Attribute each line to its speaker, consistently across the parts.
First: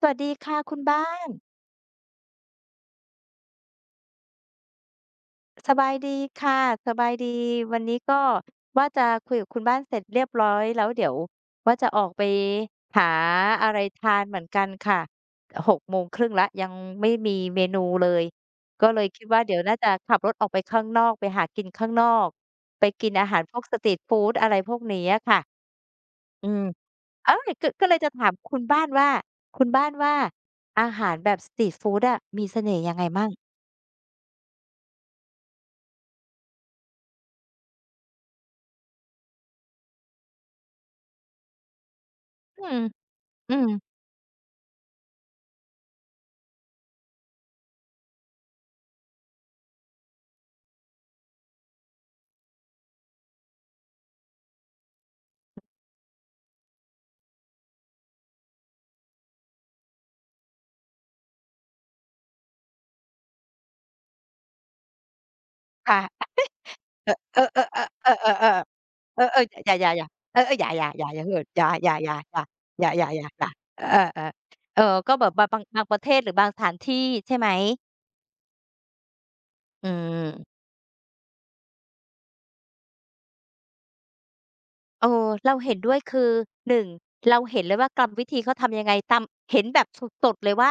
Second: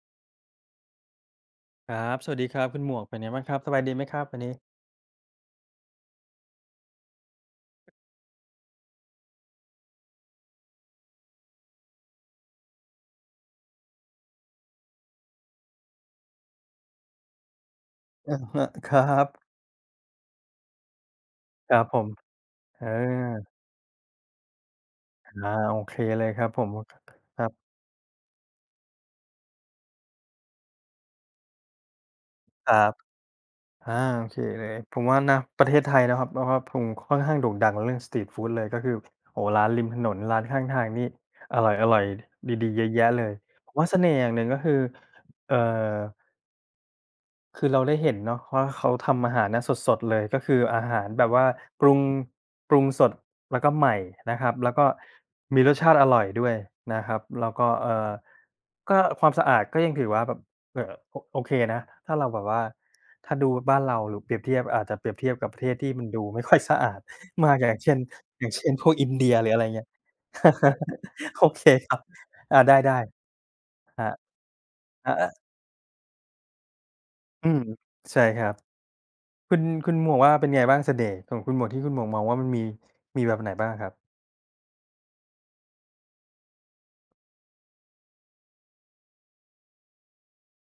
Speaker 1: สวัสดีค่ะคุณบ้าน
Speaker 2: ครับสวัสดีครับคุณหมวกเป็นไงบ้างครับสบายดีไหมครับวันนี้
Speaker 1: สบายดีค่ะสบายดีวันนี้ก็ว่าจะคุยกับคุณบ้านเสร็จเรียบร้อยแล้วเดี๋ยวว่าจะออกไปหาอะไรทานเหมือนกันค่ะหกโมงครึ่งแล้วยังไม่มีเมนูเลย
Speaker 2: อะฮะ
Speaker 1: ก็
Speaker 2: ค
Speaker 1: เล
Speaker 2: รั
Speaker 1: ยคิด
Speaker 2: บ
Speaker 1: ว่าเดี๋ยวน่าจะขับรถออกไปข้างนอกไปหากิน
Speaker 2: ครับ
Speaker 1: ข้าง
Speaker 2: ผ
Speaker 1: นอ
Speaker 2: ม
Speaker 1: ก
Speaker 2: เอ
Speaker 1: ไป
Speaker 2: อ
Speaker 1: กินอาหารพวกสตรีตฟูดอะไรพวกนี้อะค่ะ
Speaker 2: อาโอเคเลยค
Speaker 1: อื
Speaker 2: รับผ
Speaker 1: ม
Speaker 2: ม
Speaker 1: เอ้
Speaker 2: ครั
Speaker 1: ย
Speaker 2: บ
Speaker 1: ก็ก็เลยจะถามคุณบ้านว่าคุณบ้านว่าอาหารแบบสตรีตฟูดอะมีเส
Speaker 2: ค
Speaker 1: น่
Speaker 2: รั
Speaker 1: ห์ยั
Speaker 2: บ
Speaker 1: งไงมั่ง
Speaker 2: อาโอเคเลยผมว่านะประเทศไทยนะครับแล้วก็ผมค่อนข้างโด่งดังเรื่องสตรีตฟูดเลยก็คือโอ้โฮร้านริมถนนร้านข้างทางนี่อร่อยๆ
Speaker 1: อื
Speaker 2: ดีๆ
Speaker 1: ม
Speaker 2: เยอะแยะเลย
Speaker 1: อื
Speaker 2: ผ
Speaker 1: ม
Speaker 2: มว่าเสน่ห์อย่างหนึ่งก็คือเอ่อ คือเราได้เห็นเนาะว่าเขาทำอาหารนะสดๆเลยก็คืออาหารแบบว่าปรุงปรุงสดแล้วก็ใหม่นะครับแล้วก็มีรสชาติอร่อยด้วยนะครับแล้วก็ก็ความสะอาดก็ยังถือว่าแบบโอเคนะถ้าเราแบบว่าถ้าดูบ้านเราหรือเปรียบเทียบอาจจะเปรียบเทียบกับประเทศที่
Speaker 1: ค่
Speaker 2: มันดู
Speaker 1: ะ
Speaker 2: ไม่ค่อยสะอาด
Speaker 1: เออเออ
Speaker 2: มาก
Speaker 1: เออ
Speaker 2: อ
Speaker 1: เอ
Speaker 2: ย่าง
Speaker 1: อ
Speaker 2: เช่น
Speaker 1: เออ
Speaker 2: อ
Speaker 1: เออ
Speaker 2: ย่างเช่นพวกอิน
Speaker 1: เออ
Speaker 2: เดีย
Speaker 1: เออ
Speaker 2: หรืออะไร
Speaker 1: อย่าอ
Speaker 2: เงี้ย
Speaker 1: ย่าอย่าเออๆอย่าอย่าอย่าอย่าเหื ด
Speaker 2: โอ
Speaker 1: อ
Speaker 2: เค
Speaker 1: ย่าอ
Speaker 2: ค
Speaker 1: ย่า
Speaker 2: รับ
Speaker 1: อย่า
Speaker 2: อาไ
Speaker 1: อย่า
Speaker 2: ด้
Speaker 1: อย่าอย่าอย่าอ
Speaker 2: ๆครับ
Speaker 1: เออๆเออก็
Speaker 2: อา
Speaker 1: แบ
Speaker 2: อา
Speaker 1: บบางประเทศหรือบางสถานที่ใช่ไห
Speaker 2: อื
Speaker 1: ม
Speaker 2: มใช่ครับ คุณ
Speaker 1: อื
Speaker 2: คุณหมวกว่าเป็น
Speaker 1: ม
Speaker 2: ไงบ้างเสน่ห์ของคุณหมวกที่คุณหมวกมองว่ามันมีมีแบบไหนบ้างครับ
Speaker 1: เออเราเห็นด้วยคือหนึ่งเราเห็นเลยว่ากรรมวิธีเขาทำยังไงตำเห็นแบบสดๆเลยว่า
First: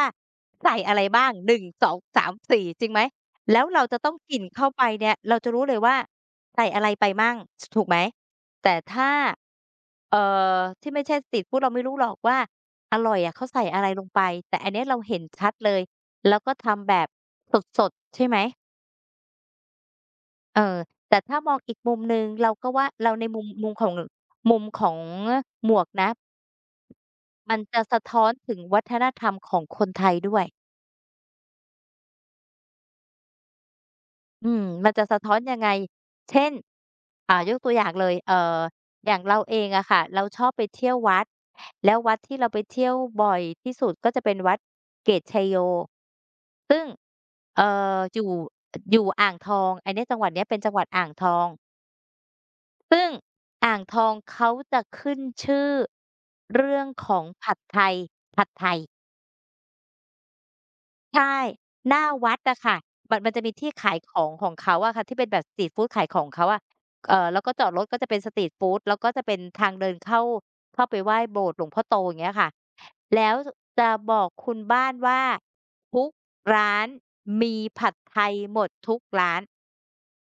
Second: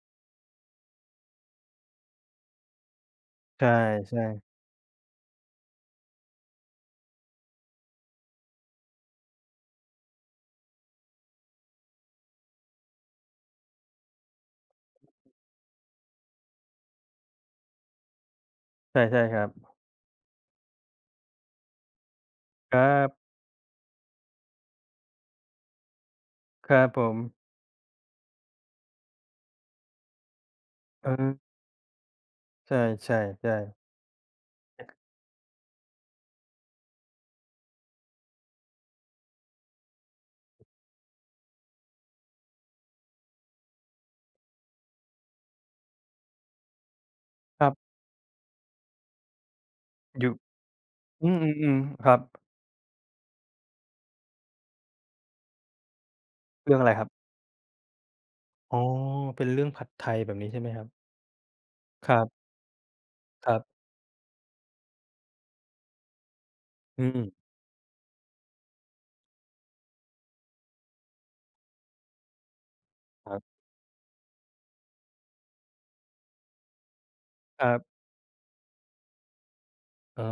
Speaker 1: ใส่อะไรบ้างหนึ่งสองสามสี่จริงไหมแล้ว
Speaker 2: ใช่
Speaker 1: เราจะต้อง
Speaker 2: ใช่
Speaker 1: กินเข้าไปเนี่ยเราจะรู้เลยว่าใส่อะไรไปมั่งสถูกไหมแต่ถ้าเอ่ที่ไม่ใช่สตรีตฟูดเราไม่รู้หรอกว่าอร่อยอะเขาใส่อะไรลงไปแต่อันเนี้ยเราเห็นชัดเลยแล้วก็ทำแบบสดๆใช่ไหม
Speaker 2: ใช่ใช่ครับ
Speaker 1: เออแต่ถ้ามองอีกมุมหนึ่งเราก็
Speaker 2: ค
Speaker 1: ว่า
Speaker 2: รั
Speaker 1: เราใน
Speaker 2: บ
Speaker 1: มุมของหมวกนะ
Speaker 2: ครับผม
Speaker 1: มันจะสะท้อนถึงวัฒนธรรมของคนไทยด้วย
Speaker 2: เออใช่ใช่ใช่
Speaker 1: อืมมันจะสะท้อนยังไงเช่นอ่ายกตัวอย่างเลยอย่างเราเองอะค่ะเราชอบไปเที่ยววัดแล้ววัดที่เราไปเที่ยวบ่อยที่สุดก็จะเป็นวัดเกตุชัยโยซึ่ง
Speaker 2: ค
Speaker 1: เอ่
Speaker 2: รับ
Speaker 1: ออยู่อยู่อ่างทองอันเนี้ยจังห
Speaker 2: อ
Speaker 1: วัด
Speaker 2: ยู่
Speaker 1: เนี้ยเป็นจังหวัดอ่างท
Speaker 2: อื
Speaker 1: อง
Speaker 2: มๆๆครับ
Speaker 1: ซึ่งอ่างทองเขาจะขึ้นชื่อ
Speaker 2: เรื่อ
Speaker 1: เรื่
Speaker 2: ง
Speaker 1: อง
Speaker 2: อะไรครั
Speaker 1: ข
Speaker 2: บ
Speaker 1: องผัดไทยผัดไท
Speaker 2: อ๋
Speaker 1: ย
Speaker 2: อเป็นเรื่องผัดไทยแบบนี้ใช่ไหมครับ
Speaker 1: ใช่หน้า
Speaker 2: ครั
Speaker 1: วัด
Speaker 2: บ
Speaker 1: อะค่ะมันจะ
Speaker 2: ค
Speaker 1: มี
Speaker 2: รับ
Speaker 1: ที่ขายของของเขาอะค่ะที่เป็นแบบสตรีตฟูดขายของเขาอะ
Speaker 2: อืม
Speaker 1: แล้วก็จอดรถก็จะเป็นสตรีตฟูดแล้วก็จะเป็นทางเดินเข้าไปไหว้โบสถ์หลวงพ่อโตอย่างเงี้ยค่ะแล้
Speaker 2: ค
Speaker 1: ว
Speaker 2: รับ
Speaker 1: จะบอกคุณบ้านว่าทุกร้านมี
Speaker 2: ครั
Speaker 1: ผัด
Speaker 2: บ
Speaker 1: ไทยหมดทุกร้าน
Speaker 2: อ๋อ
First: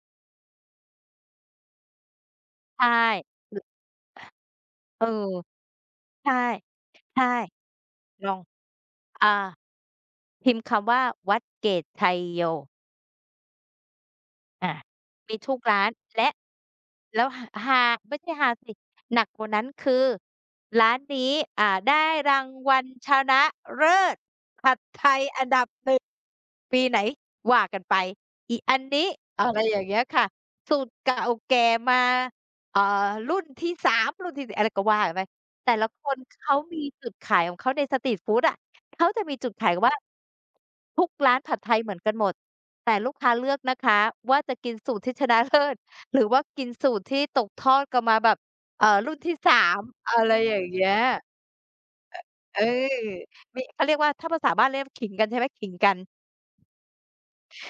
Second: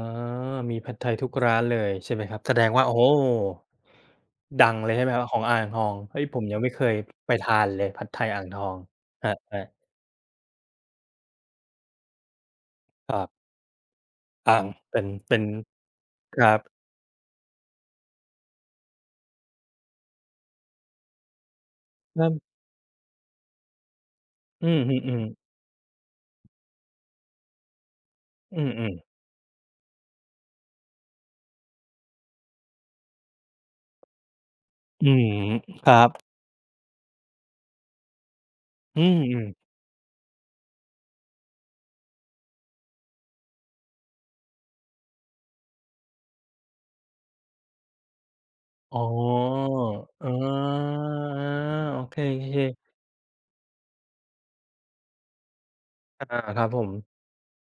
Speaker 2: มีผัดไทยทุกร้านเลยใช่ไหมครับแสดงว่า
Speaker 1: ใช่
Speaker 2: โอ้โฮดังเลย
Speaker 1: เอ
Speaker 2: ใช่
Speaker 1: อ
Speaker 2: ไหมครับของอ่างทองเฮ้ย
Speaker 1: ใช่
Speaker 2: ผมยังไม่เคย
Speaker 1: ใช่
Speaker 2: ไปทานเลยผัดไท
Speaker 1: ล
Speaker 2: ย
Speaker 1: อง
Speaker 2: อ่างทองค
Speaker 1: อา
Speaker 2: รับๆ
Speaker 1: พิมพ์คำว่าวัดเกตไชยโย
Speaker 2: ครับ อ่าง
Speaker 1: อา
Speaker 2: เป็น
Speaker 1: มี
Speaker 2: เป็น
Speaker 1: ทุกร้านและ
Speaker 2: ครับ
Speaker 1: แล้วหฮาไม่ใช่ฮาสิหนักกว่านั้นคือร้านนี้อ่าได้
Speaker 2: นั่น
Speaker 1: รางวัลชนะเลิศ
Speaker 2: อื
Speaker 1: ผัดไทย
Speaker 2: มๆๆ
Speaker 1: อันดับหนึ่งปีไหนว่ากันไปอี
Speaker 2: อื
Speaker 1: อัน
Speaker 2: ม
Speaker 1: นี้
Speaker 2: ๆ
Speaker 1: อะไรอย่างเงี้ยค่ะสูตรเก่าแก่มาเอ่อรุ่นที่3รุ่นที่สอะไรก็ว่า
Speaker 2: อื
Speaker 1: กันไป
Speaker 2: ม
Speaker 1: แต่
Speaker 2: ค
Speaker 1: ละ
Speaker 2: รั
Speaker 1: ค
Speaker 2: บ
Speaker 1: นเขามีจุดขายของเขาในสตรีตฟูดอะ
Speaker 2: อื
Speaker 1: เขาจะมี
Speaker 2: ม
Speaker 1: จุดขาย
Speaker 2: ๆ
Speaker 1: ว่าทุกร้านผัดไทยเหมือนกันหมดแต่ลูกค้าเลือกนะคะว่าจะกินสูตรที่ชนะเลิศ หรือว่ากินสูตรที่ตกทอดกันมาแบบ
Speaker 2: อ๋อ
Speaker 1: รุ่นที่3อะ
Speaker 2: เอ๋อ
Speaker 1: ไรอย่างเงี้ย
Speaker 2: อาโอเค
Speaker 1: เออ
Speaker 2: ๆ
Speaker 1: มีเขาเรียกว่าถ้าภาษาบ้านเรียกว่าขิงกันใช่ไหมขิงกัน
Speaker 2: อาครับผม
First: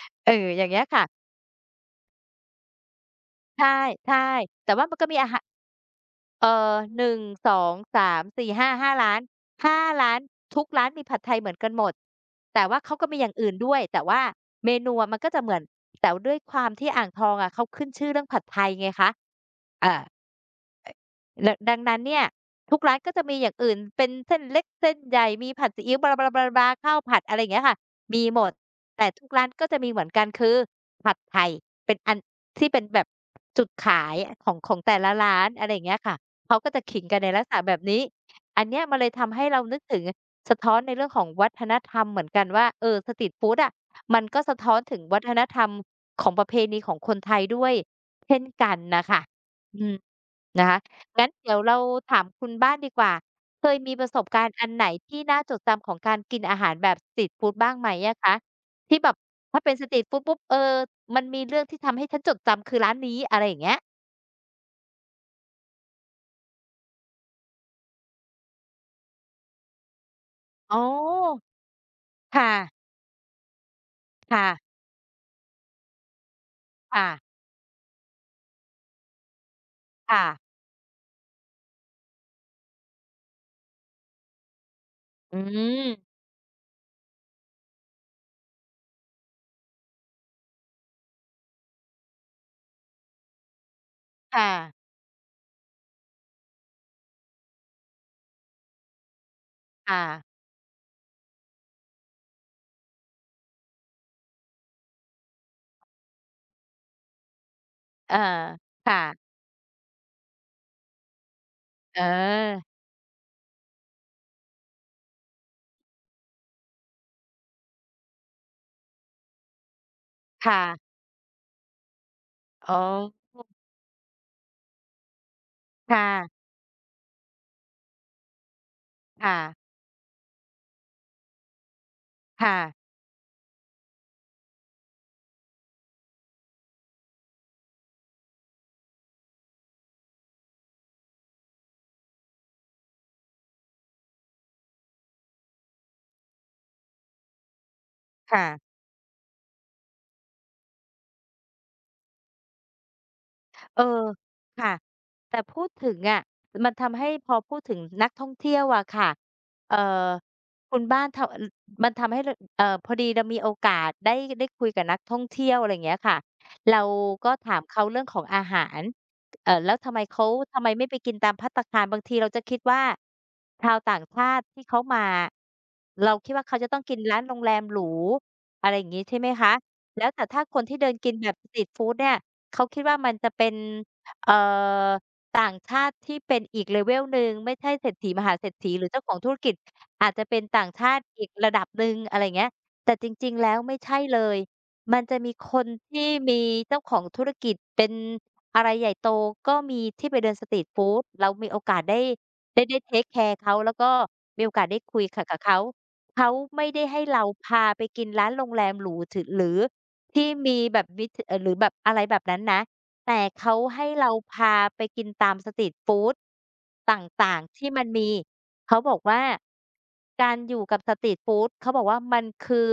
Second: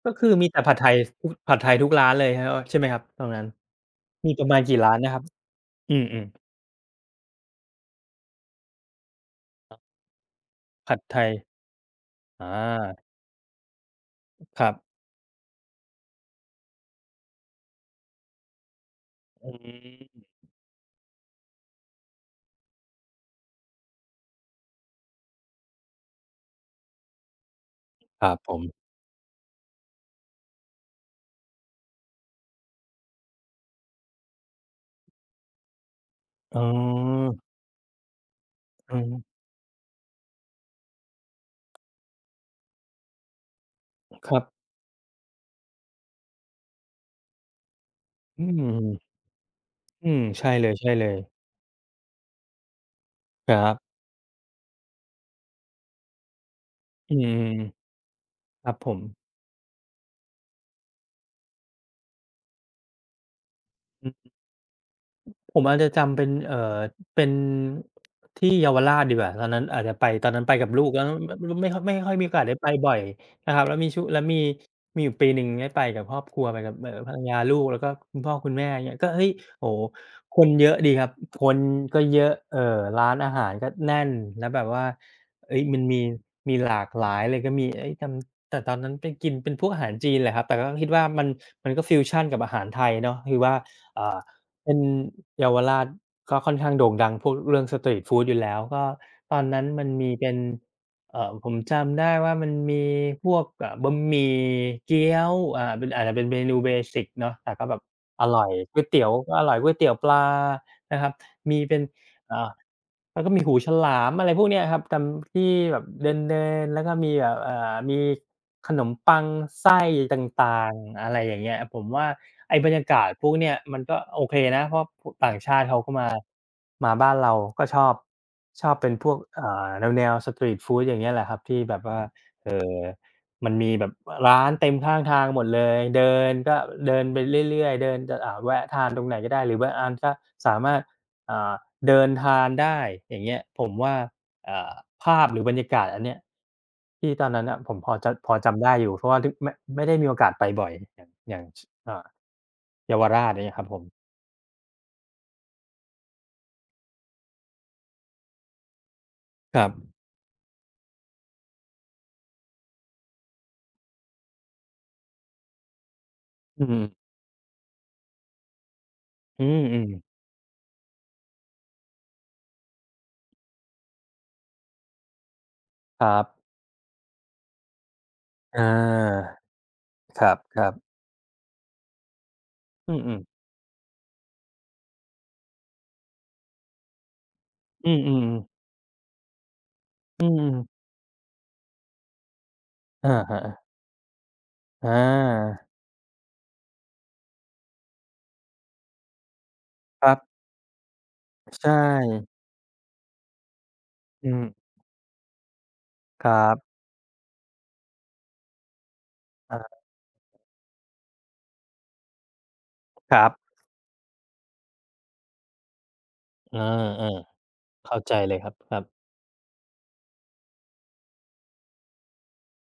Speaker 2: ก็คื
Speaker 1: เอ
Speaker 2: อ
Speaker 1: อ
Speaker 2: มีแต่
Speaker 1: อย่าง
Speaker 2: ผัด
Speaker 1: เงี้ย
Speaker 2: ไทย
Speaker 1: ค่ะ
Speaker 2: ทุกผัดไทยทุกร้านเลยครับใช่ไหมครับตรงนั้น
Speaker 1: ใช่
Speaker 2: มีประมาณ
Speaker 1: ๆแต่
Speaker 2: กี่
Speaker 1: ว่า
Speaker 2: ร้า
Speaker 1: มั
Speaker 2: น
Speaker 1: นก็
Speaker 2: นะ
Speaker 1: มี
Speaker 2: ครับ
Speaker 1: อาหาร
Speaker 2: อืม
Speaker 1: เอ่อ1 2 3 4 5 5ร้าน5ร้านทุกร้า
Speaker 2: ๆ
Speaker 1: น
Speaker 2: ผัด
Speaker 1: มีผั
Speaker 2: ไท
Speaker 1: ดไท
Speaker 2: ย
Speaker 1: ยเหมือนกันหมด
Speaker 2: อ
Speaker 1: แต่ว่าเขาก็
Speaker 2: า
Speaker 1: มีอย่างอื่นด้วยแต่ว่า
Speaker 2: ค
Speaker 1: เม
Speaker 2: รับ
Speaker 1: นูอะมันก็จะเหมือนแต่ด้วยความที่อ่างทองอะเขาขึ้นชื่อเรื่องผัดไทยไงคะ
Speaker 2: อื
Speaker 1: อา
Speaker 2: ม
Speaker 1: ดะดังนั้นเนี่ยทุกร้านก็จะมีอย่างอื่นเป็นเส้นเล็กเส้นใหญ่มีผัดซีอิ๊วบลาๆๆๆข้าวผัดอะไรอย่างเงี้ยค่ะมี
Speaker 2: ครับ
Speaker 1: หม
Speaker 2: ผ
Speaker 1: ด
Speaker 2: ม
Speaker 1: แต่ทุกร้านก็จะมีเหมือนกันคือผัดไทยเป็นอันที่เป็นแบบจุดขายของแต่ละร้านอะไรอย่างเงี้ยค่ะเขา
Speaker 2: อ๋
Speaker 1: ก็จะขิงกันใน
Speaker 2: อ
Speaker 1: ลักษณะแบบนี้อันเนี้ย
Speaker 2: อื
Speaker 1: มันเลยทำ
Speaker 2: ม
Speaker 1: ให้เรานึกถึงสะท้อนในเรื่องของวัฒนธรรมเหมือนกันว่าเออสตรีตฟูดอะมัน
Speaker 2: ครั
Speaker 1: ก็
Speaker 2: บ
Speaker 1: สะท้อนถึงวัฒนธรรมของประเพณีของคนไทยด้วยเช่น
Speaker 2: อื
Speaker 1: กันน่ะ
Speaker 2: ม
Speaker 1: ค่ะอื
Speaker 2: อื
Speaker 1: ม
Speaker 2: มใช่
Speaker 1: นะ
Speaker 2: เล
Speaker 1: คะ
Speaker 2: ย
Speaker 1: งั้น
Speaker 2: ๆ
Speaker 1: เดี๋ยวเราถามคุณบ้างดีกว่า
Speaker 2: ค
Speaker 1: เค
Speaker 2: รั
Speaker 1: ยมี
Speaker 2: บ
Speaker 1: ประสบการณ์อันไหนที่น่าจดจำของการกินอาหารแบบส
Speaker 2: อื
Speaker 1: ตรีตฟูดบ้าง
Speaker 2: ม
Speaker 1: ไหมอะคะ
Speaker 2: ครับผ
Speaker 1: ที่
Speaker 2: ม
Speaker 1: แบบถ้าเป็นสตรีตฟูดปุ๊บเออมันมีเรื่องที่ทำให้ฉันจดจำคือร้านนี้อะไรอย่างเงี้ย
Speaker 2: ผมอาจจะจำเป็นเป็นที่เยาวราชดีกว่าตอนนั้นอาจจะไปตอนนั้นไปกับ
Speaker 1: อ๋อ
Speaker 2: ลูกแล้วมไม่ค่อยมีโอกาส
Speaker 1: ค่ะ
Speaker 2: ได้ไปบ่อยนะครับแล้วมี
Speaker 1: ค่ะ
Speaker 2: มีอยู่ปีหนึ่งได้ไปกับครอบครัวไปกับ
Speaker 1: ค่ะ
Speaker 2: ภรรยาลูกแล้วก็คุณพ่อคุณแม่อย่างเงี้ยก็เฮ้ยโอ้โฮ
Speaker 1: ค่ะ
Speaker 2: คนเยอะดีครับคนก็เยอะร้านอาหารก็แน่นแล้วแบบว่า
Speaker 1: อื
Speaker 2: เฮ้ยมัน
Speaker 1: ม
Speaker 2: มีมีหลากหลายเลยก็มีเฮ้ยจำแต่ตอนนั้นไปกินเป็นพวกอาหารจีนแหละครับแต่ก็คิดว่ามันมันก็ฟิวชันกับอาหารไทยเนาะคือว่าอ่า
Speaker 1: ค่ะ
Speaker 2: เป็นเยาวราชก็ค่อนข้างโด่งดังพวกเรื่องสตรีตฟูดอยู่แล้วก็ตอนนั้นมัน
Speaker 1: ค่ะ
Speaker 2: มีเป็นผมจำได้ว่ามันมีพวกบะหมี่เกี๊ยวเป็นอาจจะเป็นเมนูเบสิกเนาะแต่ก็แบบ
Speaker 1: เออ
Speaker 2: อร่อยก๋วย
Speaker 1: ค่ะ
Speaker 2: เตี๋ยวก็อร่อยก๋วยเตี๋ยวปลานะครับมีเป็น
Speaker 1: เออ
Speaker 2: อาแล้วก็มีหูฉลามอะไรพวกเนี้ยครับจำที่แบบเดินๆแล้วก็มีแบบมีขนมปังไส้ต่าง
Speaker 1: ค่ะ
Speaker 2: ๆอะไรอย่างเงี้ยผมว่าไอ้บร
Speaker 1: อ๋อ
Speaker 2: รยากาศพวกเนี้ยมันก็โอเคนะเพราะพต่างชาติเขาก็
Speaker 1: ค
Speaker 2: มา
Speaker 1: ่ะ
Speaker 2: มาบ้านเราก็ชอบชอบเป็นพวก
Speaker 1: ค่ะ
Speaker 2: แนวๆสตรีตฟูดอย่างเงี้ยแหละครับที่แบบว่า
Speaker 1: ค่ะ
Speaker 2: เอ่อมันมีแบบอร้านเต็มข้างทางหมดเลยเดินก็เดินไปเรื่อยๆเดินจะแวะทานตรงไหนก็ได้หรือบางอันก็สามารถ อ่าเดินทานได้อย่างเงี้ยผมว่าอ่าภาพหรือบรรยากาศอันเนี้ยที่ตอนนั้นน่ะผมพอจะพอ
Speaker 1: ค่ะ
Speaker 2: จำได้อยู่เพราะว่าทึกไม่ได้มีโอกาสไปบ่อยอย่างอย่างชอ่าเยาวราชอย่างเงี้ยครับผ
Speaker 1: เออ
Speaker 2: ม
Speaker 1: ค่ะแต่พูดถึงอะมันทำให้พอพูดถึงนักท่องเที่ยวอะค่ะ
Speaker 2: ครับ
Speaker 1: เอ่อคุณบ้านทำอมันทำให้รพอดีเรามีโอกาสได้คุยกับนักท่องเที่ยวอะไรอย่างเงี้ยค่ะ
Speaker 2: อืม
Speaker 1: เราก็ถามเขาเรื่องของอาหาร
Speaker 2: อื
Speaker 1: แล้
Speaker 2: ม
Speaker 1: วทำไม
Speaker 2: ๆ
Speaker 1: เขาทำไมไม่ไปกินตามภัตตาคารบางทีเราจะคิดว่าชาวต่างชาติที่เขามา
Speaker 2: ค
Speaker 1: เรา
Speaker 2: รั
Speaker 1: คิดว่า
Speaker 2: บ
Speaker 1: เขาจะต้องกินร้านโรงแรมหรู
Speaker 2: อา
Speaker 1: อะไรอย่างงี้ใช่ไหมคะแล้ว
Speaker 2: ค
Speaker 1: แต่
Speaker 2: ร
Speaker 1: ถ้าคน
Speaker 2: ับ
Speaker 1: ที่
Speaker 2: ๆ
Speaker 1: เดินกินแบบสตรีตฟูดเนี่ย เขาคิด
Speaker 2: อื
Speaker 1: ว่ามัน
Speaker 2: ม
Speaker 1: จะ
Speaker 2: ๆ
Speaker 1: เป็นเอ่อต่างชาติที่เป็นอีก level หนึ่งไม่ใช่เศร
Speaker 2: อื
Speaker 1: ษฐีม
Speaker 2: ม
Speaker 1: หาเศรษ
Speaker 2: ๆ
Speaker 1: ฐีหรือเจ้าของธุรกิจอาจ
Speaker 2: อื
Speaker 1: จะเป็
Speaker 2: ม
Speaker 1: นต่างชาติอีกระดับหนึ่งอะไรอย่างเงี้ยแต่จ
Speaker 2: อะ
Speaker 1: ริง
Speaker 2: ฮะ
Speaker 1: ๆแล้วไม่ใช่เลย
Speaker 2: อ
Speaker 1: มันจะมีค
Speaker 2: า
Speaker 1: นที่มีเจ้าของธุรกิจเป็นอะไรใหญ่โตก็มี
Speaker 2: ค
Speaker 1: ที่
Speaker 2: รั
Speaker 1: ไป
Speaker 2: บ
Speaker 1: เดินสตรีตฟูดเรามีโอ
Speaker 2: ใช
Speaker 1: กาสได้
Speaker 2: ่
Speaker 1: ได้เทกแคร์เขาแล้วก็
Speaker 2: อื
Speaker 1: มี
Speaker 2: ม
Speaker 1: โอกาสได้คุยขะกับเขา
Speaker 2: ค
Speaker 1: เขา
Speaker 2: รั
Speaker 1: ไม่
Speaker 2: บ
Speaker 1: ได้ให้เราพาไปกินร้านโรงแรมหรูถึหรือ
Speaker 2: อา
Speaker 1: ที่มีแบบวิถหรือแบบอะไรแบบนั้นนะ
Speaker 2: ค
Speaker 1: แต่
Speaker 2: รับ
Speaker 1: เขาให้เราพาไปกินตามสตรีตฟูด
Speaker 2: เอา
Speaker 1: ต่างๆที่มั
Speaker 2: ๆ
Speaker 1: น
Speaker 2: เข้า
Speaker 1: มี
Speaker 2: ใจเลยครับค
Speaker 1: เขา
Speaker 2: รั
Speaker 1: บอก
Speaker 2: บ
Speaker 1: ว่าการอยู่กับสตรีตฟูดเขาบอกว่ามันคือ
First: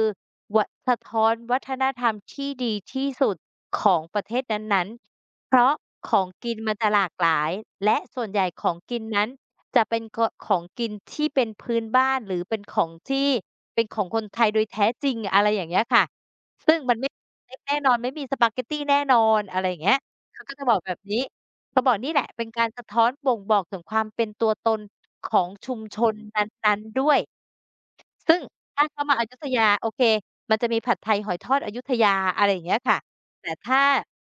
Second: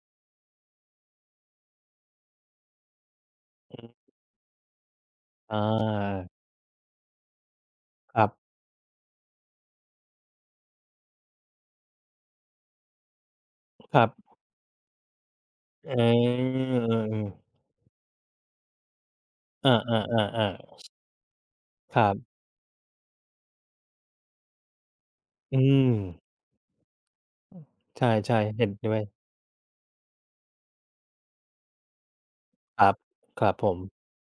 Speaker 1: วะสะท้อนวัฒนธรรมที่ดีที่สุดของประเทศนั้นๆ
Speaker 2: อ
Speaker 1: เพราะขอ
Speaker 2: า
Speaker 1: งกินมันจะหลากหลายและ
Speaker 2: ค
Speaker 1: ส่ว
Speaker 2: รั
Speaker 1: นใหญ่
Speaker 2: บ
Speaker 1: ของกินนั้นจะเป็นกของกินที่เป็นพื้นบ้านหรือเป็นของที่เป็นข
Speaker 2: ค
Speaker 1: อ
Speaker 2: รั
Speaker 1: ง
Speaker 2: บ
Speaker 1: คนไทยโดยแท้จริงอะไรอย่างเงี้ย
Speaker 2: อา
Speaker 1: ค่ะซึ่งมันไม่ เต็กแน่นอนไม่มีสปาเกตตีแน่นอนอะไร
Speaker 2: เออ
Speaker 1: อย่าง
Speaker 2: ๆ
Speaker 1: เงี้ย
Speaker 2: อา
Speaker 1: เขาก็จะบอก
Speaker 2: ๆๆ
Speaker 1: แบบนี้ เขาบอ
Speaker 2: ๆ
Speaker 1: ก
Speaker 2: ครั
Speaker 1: นี่
Speaker 2: บ
Speaker 1: แหละเป็นการสะท้อนบ่งบอกถึงความเป็นตัวตนของ
Speaker 2: อื
Speaker 1: ชุม
Speaker 2: ม
Speaker 1: ชนนั้นๆด้วย
Speaker 2: ใช่
Speaker 1: ซึ่ง
Speaker 2: ๆเห็น
Speaker 1: ถ้า
Speaker 2: ด้วย
Speaker 1: เขามาอยุธยาโอเคมันจะมีผัดไทยหอยทอดอยุธยาอะไรอย่างเงี้ย
Speaker 2: ครับ
Speaker 1: ค่ะ
Speaker 2: ค
Speaker 1: แต่
Speaker 2: รับผ
Speaker 1: ถ้า
Speaker 2: ม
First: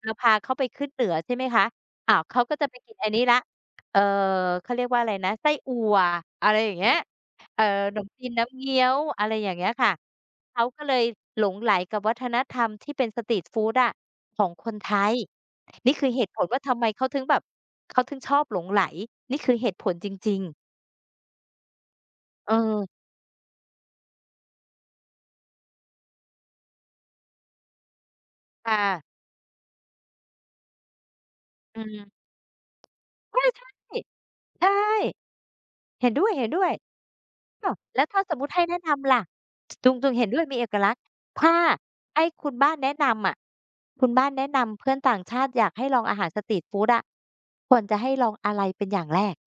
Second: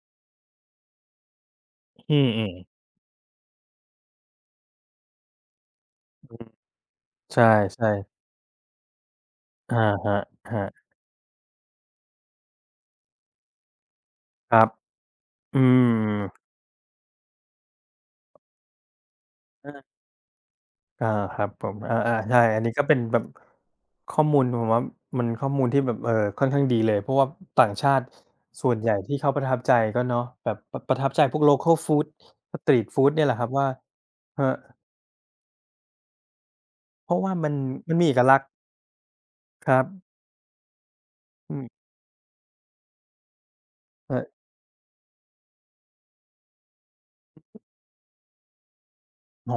Speaker 1: เราพาเขาไปขึ้นเหนือใช่ไหมคะอ้า
Speaker 2: อื
Speaker 1: วเขา
Speaker 2: ม
Speaker 1: ก็จะไป
Speaker 2: ๆ
Speaker 1: กินไอ้นี้แล้วเอ่อเขาเรียกว่าอะไรนะไส้อั่ว
Speaker 2: อืม
Speaker 1: อะไรอย่างเงี้ย
Speaker 2: ใช
Speaker 1: เอ่อ
Speaker 2: ่
Speaker 1: ขน
Speaker 2: ๆ
Speaker 1: มจีนน้ำเงี้ยวอะไรอย่างเงี้ย
Speaker 2: อะ
Speaker 1: ค่ะ
Speaker 2: ฮะครั
Speaker 1: เขาก็
Speaker 2: บ
Speaker 1: เลยหลงใหลกับวัฒนธรรมที่เป็นสตรีตฟูดอะของ
Speaker 2: ครั
Speaker 1: ค
Speaker 2: บ
Speaker 1: นไทย
Speaker 2: อื
Speaker 1: นี่คือ
Speaker 2: ม
Speaker 1: เหตุผลว่าทำไมเขาถึงแบบเขาถึงชอบหลงใหลนี่คือเหตุ
Speaker 2: เอา
Speaker 1: ผลจริงๆ
Speaker 2: อาครับผมอาๆใช่
Speaker 1: เอ
Speaker 2: อันนี้ก็
Speaker 1: อ
Speaker 2: เป็นแบบข้อมูลผมว่ามันข้อมูลที่แบบค่อนข้างดีเลยเพราะว่าต่างชาติส่วนใหญ่
Speaker 1: ค่ะ
Speaker 2: ที่เขาประทับใจก็เนาะแบบประประทับใจพวก local
Speaker 1: อื
Speaker 2: food
Speaker 1: ม
Speaker 2: street food เนี่ยแหละค
Speaker 1: ใช่
Speaker 2: รับว่า
Speaker 1: ๆ
Speaker 2: ครับ
Speaker 1: ใช่เห็นด้วยเห็นด้วย
Speaker 2: เพราะว่ามัน
Speaker 1: อ้าว
Speaker 2: มัน
Speaker 1: แล้
Speaker 2: มี
Speaker 1: ว
Speaker 2: เอ
Speaker 1: ถ้า
Speaker 2: ก
Speaker 1: สม
Speaker 2: ลักษ
Speaker 1: มุ
Speaker 2: ณ์
Speaker 1: ติให้แนะนำล่ะ
Speaker 2: ครั
Speaker 1: จุงจุง
Speaker 2: บ
Speaker 1: เห็นด้วยมีเอกลักษณ์
Speaker 2: อื
Speaker 1: ถ้า
Speaker 2: ม
Speaker 1: ให้คุณบ้านแนะนำอะคุณ
Speaker 2: เออ
Speaker 1: บ้านแนะนำเพื่อนต่างชาติอยากให้ลองอาหารสตรีตฟูดอะควรจะให้ลองอะไรเป็นอย่างแรก
Speaker 2: อ๋อ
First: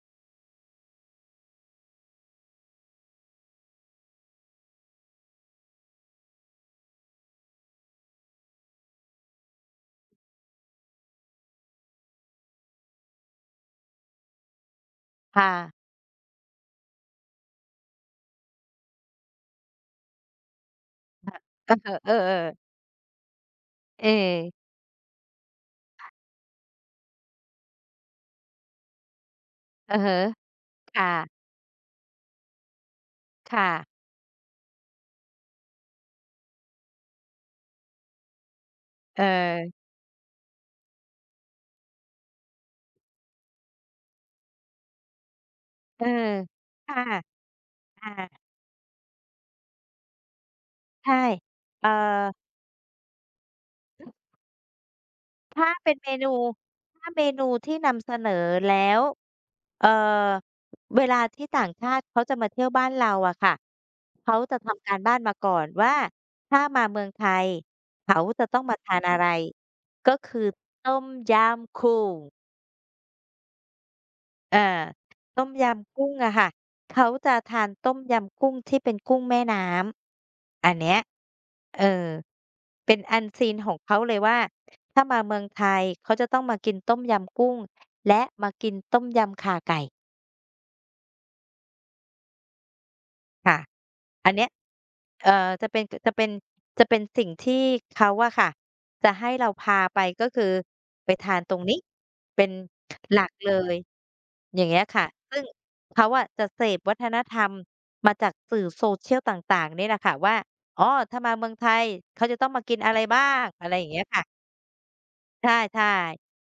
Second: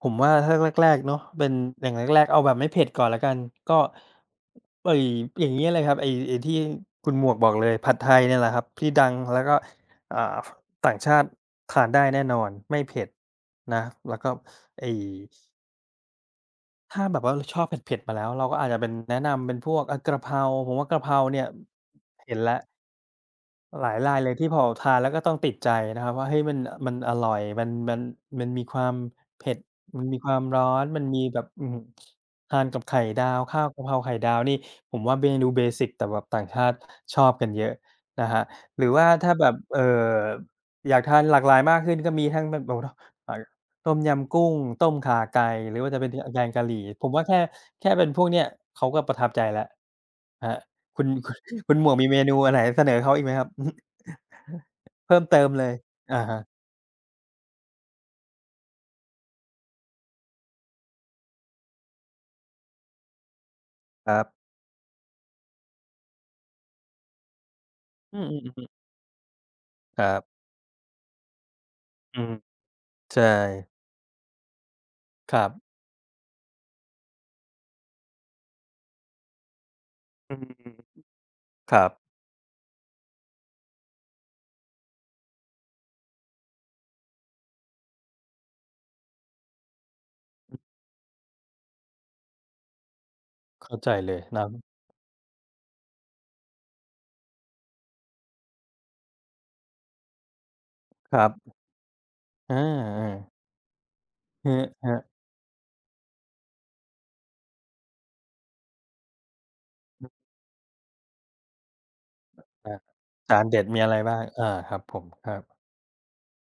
Speaker 2: ผมว่าถ้าแรกๆเนาะเป็นอย่างแรกๆเอาแบบไม่เผ็ดก่อนแล้วกันก็ไอ้อย่างเงี้ยเลยครับไอ้ที่คุณหมวกบอกเลยผัดไทยเนี่ยแหละครับที่ดังแล้วก็อ่าต่างชาติทานได้แน่นอนไม่เผ็ดนะแล้วก็ไอ้
Speaker 1: ค่ะ
Speaker 2: ถ้าแบบว่าชอบเผ็ดๆมาแล้วเราก็อาจจะเป็นแนะนำเป็นพวกอะกะเพราผมว่ากะเพราเนี่ย
Speaker 1: อะฮะเออ
Speaker 2: เห็นแล้ว
Speaker 1: ๆ
Speaker 2: หลาย
Speaker 1: เอ
Speaker 2: รายเลยที่พอทานแล้วก็ต้องติดใจนะครับว่าเฮ้ยมันอร่อยมันมีความเผ็ด
Speaker 1: อะ
Speaker 2: มันมี
Speaker 1: ฮะ
Speaker 2: ความร้อนมัน
Speaker 1: ค่ะ
Speaker 2: มีแบบอื้อฮือทานกับไข่ดาวข้าวกะเพ
Speaker 1: ค่ะ
Speaker 2: ราไข่ดาวนี่ผมว่าเมนูเบสิกแต่แบบต่างชาติชอบกันเยอะนะครับหรือว่า
Speaker 1: เอ
Speaker 2: ถ้าแบบ
Speaker 1: อ
Speaker 2: อยากทานหลากหลายมากขึ้นก็มีทั้งแบบ โอ้โฮอ่าต้มยำกุ้งต้มข่าไก่หรือว่าจะ
Speaker 1: เออ
Speaker 2: เป็นกแกงกะหรี่ผมว่า
Speaker 1: ค่ะ
Speaker 2: แค่แค่เป็นพวกเนี้
Speaker 1: อา
Speaker 2: ยเขาก็ประทับใจแล้วครับคุณ
Speaker 1: ใช่
Speaker 2: คุณ คุณห
Speaker 1: เอ่
Speaker 2: มวกมีเมนู
Speaker 1: อ
Speaker 2: อะไรเสนอเขาอีกไหมครับ เพิ่มเติมเล
Speaker 1: ถ้า
Speaker 2: ย
Speaker 1: เป็นเม
Speaker 2: อะ
Speaker 1: นู
Speaker 2: ฮะ
Speaker 1: ถ้าเมนูที่นำเสนอแล้วเอ่อเวลาที่ต่างชาติเขาจะมาเที่ยวบ้านเราอะค่ะ
Speaker 2: ครั
Speaker 1: เขา
Speaker 2: บ
Speaker 1: จะทำการบ้านมาก่อนว่าถ้ามาเมืองไทย
Speaker 2: อื
Speaker 1: เขา
Speaker 2: ม
Speaker 1: จะต้อง
Speaker 2: ๆ
Speaker 1: มา
Speaker 2: ๆๆ
Speaker 1: ทานอะไร
Speaker 2: ค
Speaker 1: ก็
Speaker 2: รับ
Speaker 1: คือต้มยำกุ้ง
Speaker 2: อืมใช่
Speaker 1: อา
Speaker 2: ค
Speaker 1: ต้
Speaker 2: รั
Speaker 1: ม
Speaker 2: บ
Speaker 1: ยำกุ้งอะค่ะเขาจะทานต้มยำกุ้งที่เป็นกุ้งแม่น้
Speaker 2: อื
Speaker 1: ำอั
Speaker 2: ม
Speaker 1: นเนี้ย
Speaker 2: ค
Speaker 1: เออ
Speaker 2: รับ
Speaker 1: เป็นอั s ซ e นของเขาเลยว่าถ้ามาเมืองไทยเขาจะต้องมากินต้มยำกุ้งและมากินต้มยำข่าไก่ค่ะ
Speaker 2: เข้าใจเลย
Speaker 1: อัน
Speaker 2: นะ
Speaker 1: เนี้ยเอ่อจะเป็นจะเป็นสิ่งที่เขาอะค่ะ จะให้เราพาไปก็คือไป
Speaker 2: ครั
Speaker 1: ทานตร
Speaker 2: บ
Speaker 1: งนี้เป็น
Speaker 2: อา
Speaker 1: หลัก
Speaker 2: ๆ
Speaker 1: เลย
Speaker 2: คร
Speaker 1: อย่างเงี้ยค่ะ
Speaker 2: ั
Speaker 1: ซึ่งเขาอะจะเสพวัฒนธรรมมาจากสื่อ social ต่างๆนี่แหละค่ะว่าอ๋อถ้ามาเมืองไทยเขาจะต้องมากิน
Speaker 2: บ
Speaker 1: อะไรบ้า
Speaker 2: ๆอาจา
Speaker 1: ง
Speaker 2: นเด็ด
Speaker 1: อะไร
Speaker 2: มี
Speaker 1: อย่าง
Speaker 2: อะไร
Speaker 1: เงี้ย
Speaker 2: บ้า
Speaker 1: ค่ะ
Speaker 2: งอาครับผมครั
Speaker 1: ใช่
Speaker 2: บ
Speaker 1: ใช่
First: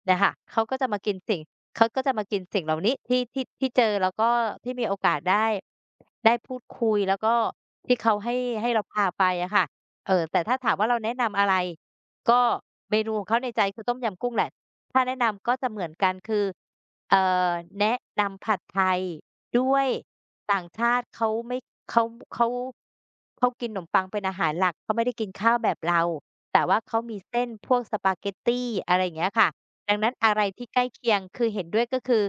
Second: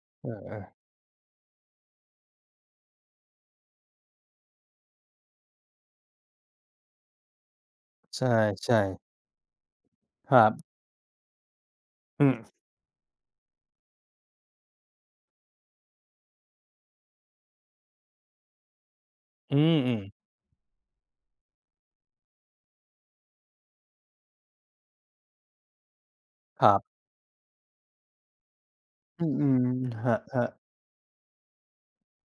Speaker 1: เนี่ยค่ะ
Speaker 2: เอ
Speaker 1: เขาก็
Speaker 2: อ
Speaker 1: จะมากินสิ่งเขาก็จะมากินสิ่งเหล่านี้ที่ที่ที่เจอแล้วก็ที่มีโอกาสได้พูดคุยแล้วก็ที่เขา
Speaker 2: ๆใ
Speaker 1: ให้
Speaker 2: ช่
Speaker 1: เราพา
Speaker 2: ๆ
Speaker 1: ไปอะค่ะ
Speaker 2: ค
Speaker 1: แต่
Speaker 2: รับ
Speaker 1: ถ้าถามว่าเราแนะนำอะไร
Speaker 2: อืม
Speaker 1: ก็เมนูของเขาในใจคือต้มยำกุ้งแหละถ้าแนะนำก็จะเหมือนกันคือเอ่อแนะนำผัดไทย
Speaker 2: อื
Speaker 1: ด้วย
Speaker 2: มๆ
Speaker 1: ต่างชาติเขาไม่เขาเขาเขากินขนมปังเป็นอาหารหลักเขาไม่ได้กินข้าวแบบเรา แต่
Speaker 2: ครั
Speaker 1: ว่าเขา
Speaker 2: บ
Speaker 1: มีเส้นพวกสปาเกตตีอะไรอย่าง
Speaker 2: อื
Speaker 1: เงี้ยค่ะ
Speaker 2: ม
Speaker 1: ดัง
Speaker 2: ๆค
Speaker 1: นั้น
Speaker 2: รั
Speaker 1: อะไร
Speaker 2: บ
Speaker 1: ที่ใกล้เคียงคือเห็นด้วยก็คือ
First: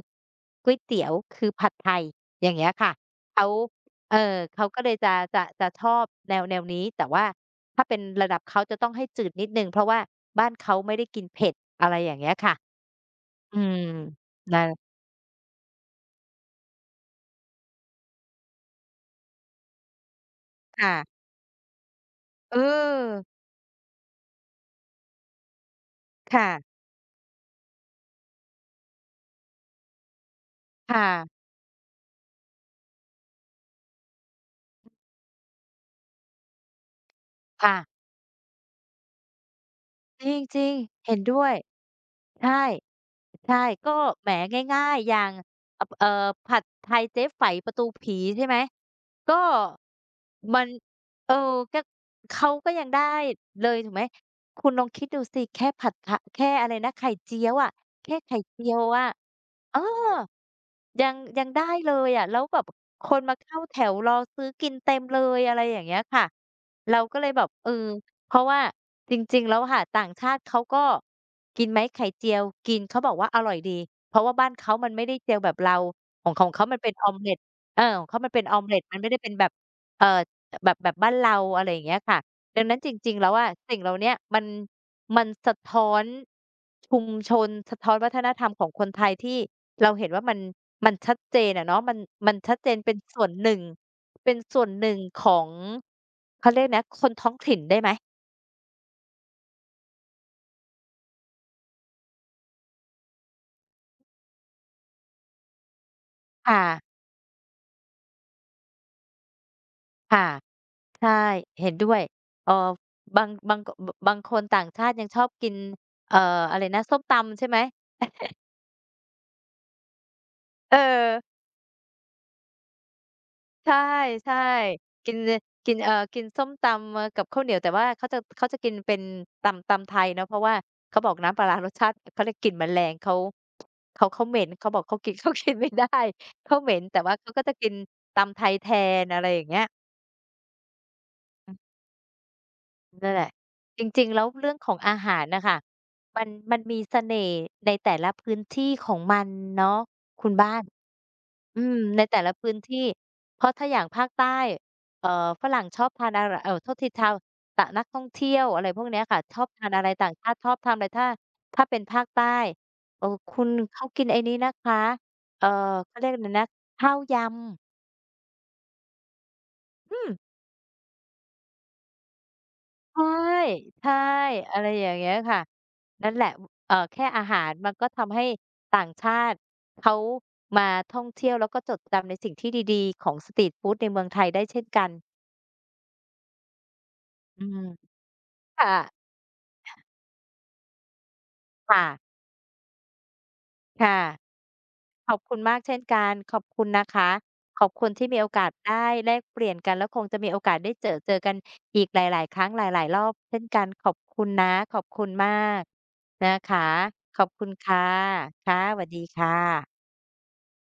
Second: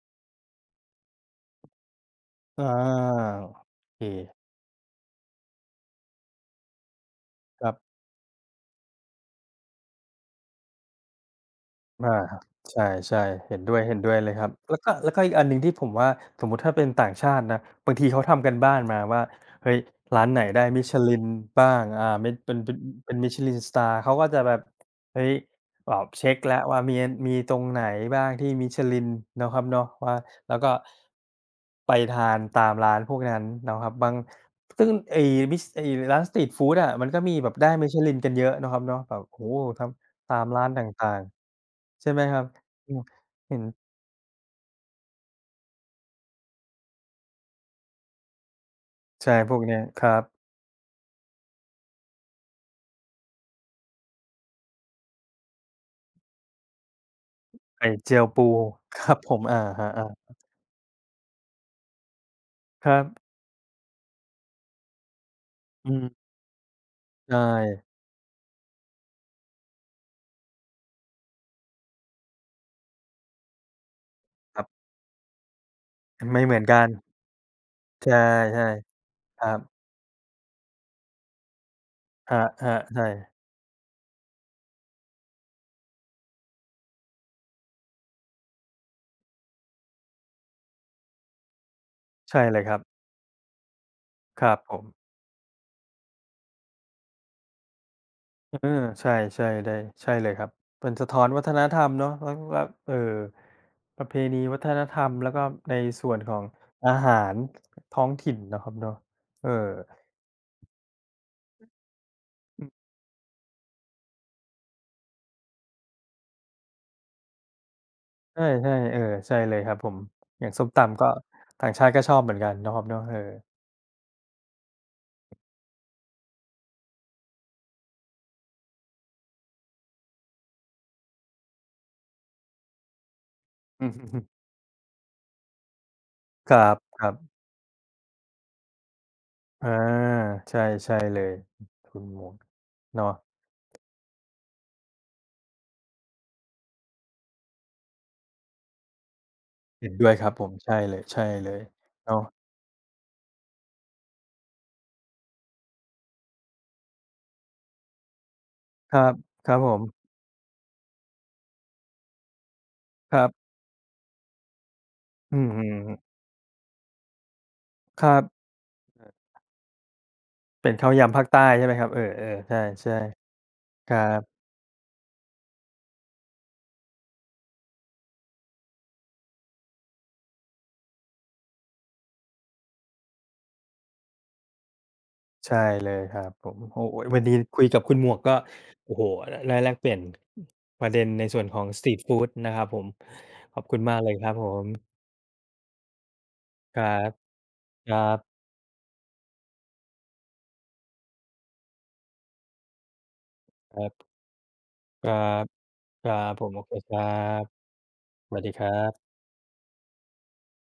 Speaker 1: ก๋วยเตี๋ยวคือผัดไทยอย่าง
Speaker 2: ๆอา
Speaker 1: เงี้ยค่ะ เขา
Speaker 2: โอเค
Speaker 1: เขาก็เลยจะชอบแนวนี้แต่ว่า
Speaker 2: ครับ
Speaker 1: ถ้าเป็นระดับเขาจะต้องให้จืดนิดหนึ่งเพราะว่าบ้านเขาไม่ได้กินเผ็ดอะไรอ
Speaker 2: อา
Speaker 1: ย่างเงี้ยค่ะ
Speaker 2: ใช่ๆเห็
Speaker 1: อื
Speaker 2: นด้วย
Speaker 1: ม
Speaker 2: เห็นด้วยเลยครับ
Speaker 1: นั่
Speaker 2: แล้วก็
Speaker 1: น
Speaker 2: แล้วก็อีกอันหนึ่งที่ผมว่าสมมุติถ้าเป็นต่างชาตินะบางทีเขาทำกันบ้านมาว่าเฮ้ยร้านไหนได้
Speaker 1: ค่ะ
Speaker 2: Michelin บ้างอ่าเมดเป็
Speaker 1: เออ
Speaker 2: นเป็นเป็น Michelin Star เขาก็จะแบบเฮ้ยแบบเช็ก
Speaker 1: ค่ะ
Speaker 2: แล้วว่ามีอันมีตรงไหนบ้างที่ Michelin เนาะครับเนาะว่าแล้วก็
Speaker 1: ค่ะ
Speaker 2: ไปทานตามร้านพวกนั้นเนาะครับบางซึ่งไอ้ร้านสตรีตฟูดอะมันก็มีแบบได้
Speaker 1: ค่ะ
Speaker 2: Michelin กันเยอะเนาะครับเนาะแบบโอ้โฮท
Speaker 1: จ
Speaker 2: ำ ตามร้า
Speaker 1: ริ
Speaker 2: น
Speaker 1: ง
Speaker 2: ต
Speaker 1: ๆเห็
Speaker 2: ่า
Speaker 1: น
Speaker 2: ง
Speaker 1: ด้วย
Speaker 2: ๆใช่ไหมครับ
Speaker 1: ใช่
Speaker 2: อืมเห็
Speaker 1: ใช่
Speaker 2: น
Speaker 1: ก็แหมง่ายๆอย่างอผัดไทยเจ๊ไฝประตูผีใช่ไหม
Speaker 2: ใช่
Speaker 1: ก็
Speaker 2: พวกเนี้ยครับ
Speaker 1: มันเออก็เขาก็ยังได้เลยถูกไหม คุณลองคิดดูสิแค่ผัดทแค่อะไรนะไข่เจียวอะ
Speaker 2: ไข่
Speaker 1: แค่
Speaker 2: เจียว
Speaker 1: ไข่
Speaker 2: ปู
Speaker 1: เจียว
Speaker 2: ค
Speaker 1: อะ
Speaker 2: รับผมอา
Speaker 1: เออ
Speaker 2: ครับ
Speaker 1: ยังได้เลยอะแล้วแบบ
Speaker 2: ๆครั
Speaker 1: ค
Speaker 2: บ
Speaker 1: นมาเข้าแถวรอซื้อกินเต็มเลยอะไรอย่าง
Speaker 2: อื
Speaker 1: เงี้ย
Speaker 2: ม
Speaker 1: ค่ะเราก็เลย
Speaker 2: ใช่
Speaker 1: แบบเออเพราะว่าจริงๆแล้วค่ะต่างชาติเขาก็กินไหมไข่เจียวกินเขาบอกว่าอร่อยดีเพราะว่าบ้าน
Speaker 2: ครั
Speaker 1: เขา
Speaker 2: บ
Speaker 1: มันไม่ได้เจียวแบบเราของข
Speaker 2: ไม่
Speaker 1: อง
Speaker 2: เหมือ
Speaker 1: เขา
Speaker 2: น
Speaker 1: มัน
Speaker 2: กัน
Speaker 1: เป็นออมเลตเออขอ
Speaker 2: ใช
Speaker 1: งเขามันเป็นออม
Speaker 2: ่
Speaker 1: เลตมันไม่ได้เป็น
Speaker 2: ๆค
Speaker 1: แบ
Speaker 2: รั
Speaker 1: บ
Speaker 2: บ
Speaker 1: เอ่อแบบบ้านเราอะไรอย่างเงี้ยค่ะ
Speaker 2: ครับ
Speaker 1: ดังนั้นจ
Speaker 2: ๆใช่
Speaker 1: ริงๆแล้วอะสิ่งเหล่าเนี้ยมันสะท้อนชุมชนสะท้อนวัฒนธรรมของคนไทยที่ เราเห็นว่ามันชัดเจนอะเนาะมัน
Speaker 2: ใช่
Speaker 1: ชัด
Speaker 2: เลย
Speaker 1: เจ
Speaker 2: ค
Speaker 1: น
Speaker 2: รั
Speaker 1: เป็น
Speaker 2: บ
Speaker 1: ส่วนหนึ่งเป็น
Speaker 2: ครับ
Speaker 1: ส่วน
Speaker 2: ผม
Speaker 1: หนึ่งของเขาเรียกนะคนท้องถิ่นได้ไหม
Speaker 2: เออใช่ใช่ได้ใช่เลยครับมันสะท้อนวัฒนธรรมเนาะแล้วก็เอ่อประเพณีวัฒนธรรมแล้วก็ในส่วนของ
Speaker 1: ค่ะ
Speaker 2: อาหารท้องถิ่นเนาะครับเนาะเออ
Speaker 1: ค่ะใช่เห็นด้วยเอ่อบางบางกบบางคนต่างชาติยังชอบกินเอ่ออะไรนะส้มตำใช่ไหม
Speaker 2: ใช่ๆเออใช่เลยครับผมอย่างส้ม
Speaker 1: เอ
Speaker 2: ตำก็
Speaker 1: อ
Speaker 2: ต่างชาติก็ชอบเหมือนกันเนาะครับเนาะเออ
Speaker 1: ใช่ใช่กินกินกินส้มตำกับข้าวเหนียวแต่ว่าเขาจะกินเป็นตำไทยเนาะเพราะว่าเขาบอกน้ำปลาร้ารสชาติเขาเรียกกลิ่นมันแรงเขาเหม็นเขาบอกเขากิน เขากินไม่ได้
Speaker 2: ค
Speaker 1: เขา
Speaker 2: รั
Speaker 1: เหม็
Speaker 2: บ
Speaker 1: น แต่
Speaker 2: ครั
Speaker 1: ว่า
Speaker 2: บ
Speaker 1: เขาก็จะกินตำไทยแทนอะไรอย่างเงี้ย
Speaker 2: อาใช่ใช่เลย
Speaker 1: อืม
Speaker 2: คุณหมวก
Speaker 1: นั่
Speaker 2: เนาะ
Speaker 1: นแหละจริงๆแล้วเรื่องของอาหารน่ะค่ะมันมีเสน่ห์ในแต่ละพื้นที่ของมันเนาะ
Speaker 2: เห็นด้วยค
Speaker 1: คุ
Speaker 2: รั
Speaker 1: ณ
Speaker 2: บผม
Speaker 1: บ้าน
Speaker 2: ใช่เลยใช่เลย
Speaker 1: อืมในแต่
Speaker 2: เนาะ
Speaker 1: ละพื้นที่ เพราะถ้าอย่างภาคใต้เอ่อฝรั่งชอบทานอะไรโทษทีชาวตนักท่องเที่ยวอะไรพวก
Speaker 2: ค
Speaker 1: เนี้ย
Speaker 2: รับ
Speaker 1: ค่ะชอ
Speaker 2: ค
Speaker 1: บ
Speaker 2: รับ
Speaker 1: ทา
Speaker 2: ผ
Speaker 1: น
Speaker 2: ม
Speaker 1: อะไรต่างชาติชอบทานอะไรถ้าเป็นภาคใต้เออ
Speaker 2: ครั
Speaker 1: คุณ
Speaker 2: บ
Speaker 1: เขากินไอ้นี้นะคะ
Speaker 2: อื
Speaker 1: เอ่อ
Speaker 2: ม
Speaker 1: เขาเรียก
Speaker 2: ๆ
Speaker 1: อะไรนะข้าวยำ
Speaker 2: ครับ
Speaker 1: อืม
Speaker 2: เป็นข้าวยำภาคใต้ใช่ไหมครับเออๆใช่
Speaker 1: ใช่
Speaker 2: ๆค
Speaker 1: ใช่
Speaker 2: รับ
Speaker 1: อะไรอย่างเงี้ยค่ะ นั่นแหละวเอ่อแค่อาหารมันก็ทำให้ต่างชาติเขามาท่องเที่ยวแล้วก็จดจำในสิ่งที่ดีๆของสตรีตฟูดในเมืองไทยได้เช่นกัน
Speaker 2: ใช่เลยครับผมโอ้โฮวันนี้
Speaker 1: อืม
Speaker 2: คุยกับคุณหมวกก็
Speaker 1: ค่ะ
Speaker 2: โอ้โฮได้แลกเปลี่ยนประเด็นในส่วนของส
Speaker 1: ค่ะ
Speaker 2: ตรีตฟูดนะครับผมขอบคุณมา
Speaker 1: ค่ะ
Speaker 2: กเลยครับผม
Speaker 1: ขอบคุณมากเช่นกันขอบคุณ
Speaker 2: ค
Speaker 1: นะ
Speaker 2: รับ
Speaker 1: คะขอบคุ
Speaker 2: ค
Speaker 1: ณที่
Speaker 2: รับ
Speaker 1: มีโอกาสได้แลกเปลี่ยนกันแล้วคงจะมีโอกาสได้เจอกันอีกหลายๆครั้งหลายๆรอบเช่นกัน
Speaker 2: ค
Speaker 1: ข
Speaker 2: รั
Speaker 1: อบ
Speaker 2: บ
Speaker 1: คุณนะขอบ
Speaker 2: ค
Speaker 1: คุณ
Speaker 2: รั
Speaker 1: มา
Speaker 2: บ
Speaker 1: ก
Speaker 2: ครับ
Speaker 1: นะ
Speaker 2: ผม
Speaker 1: คะ
Speaker 2: โอเคครั
Speaker 1: ขอบ
Speaker 2: บ
Speaker 1: คุณค่ะ
Speaker 2: สวัสดี
Speaker 1: ค่ะ
Speaker 2: ครั
Speaker 1: สวัสดี
Speaker 2: บ
Speaker 1: ค่ะ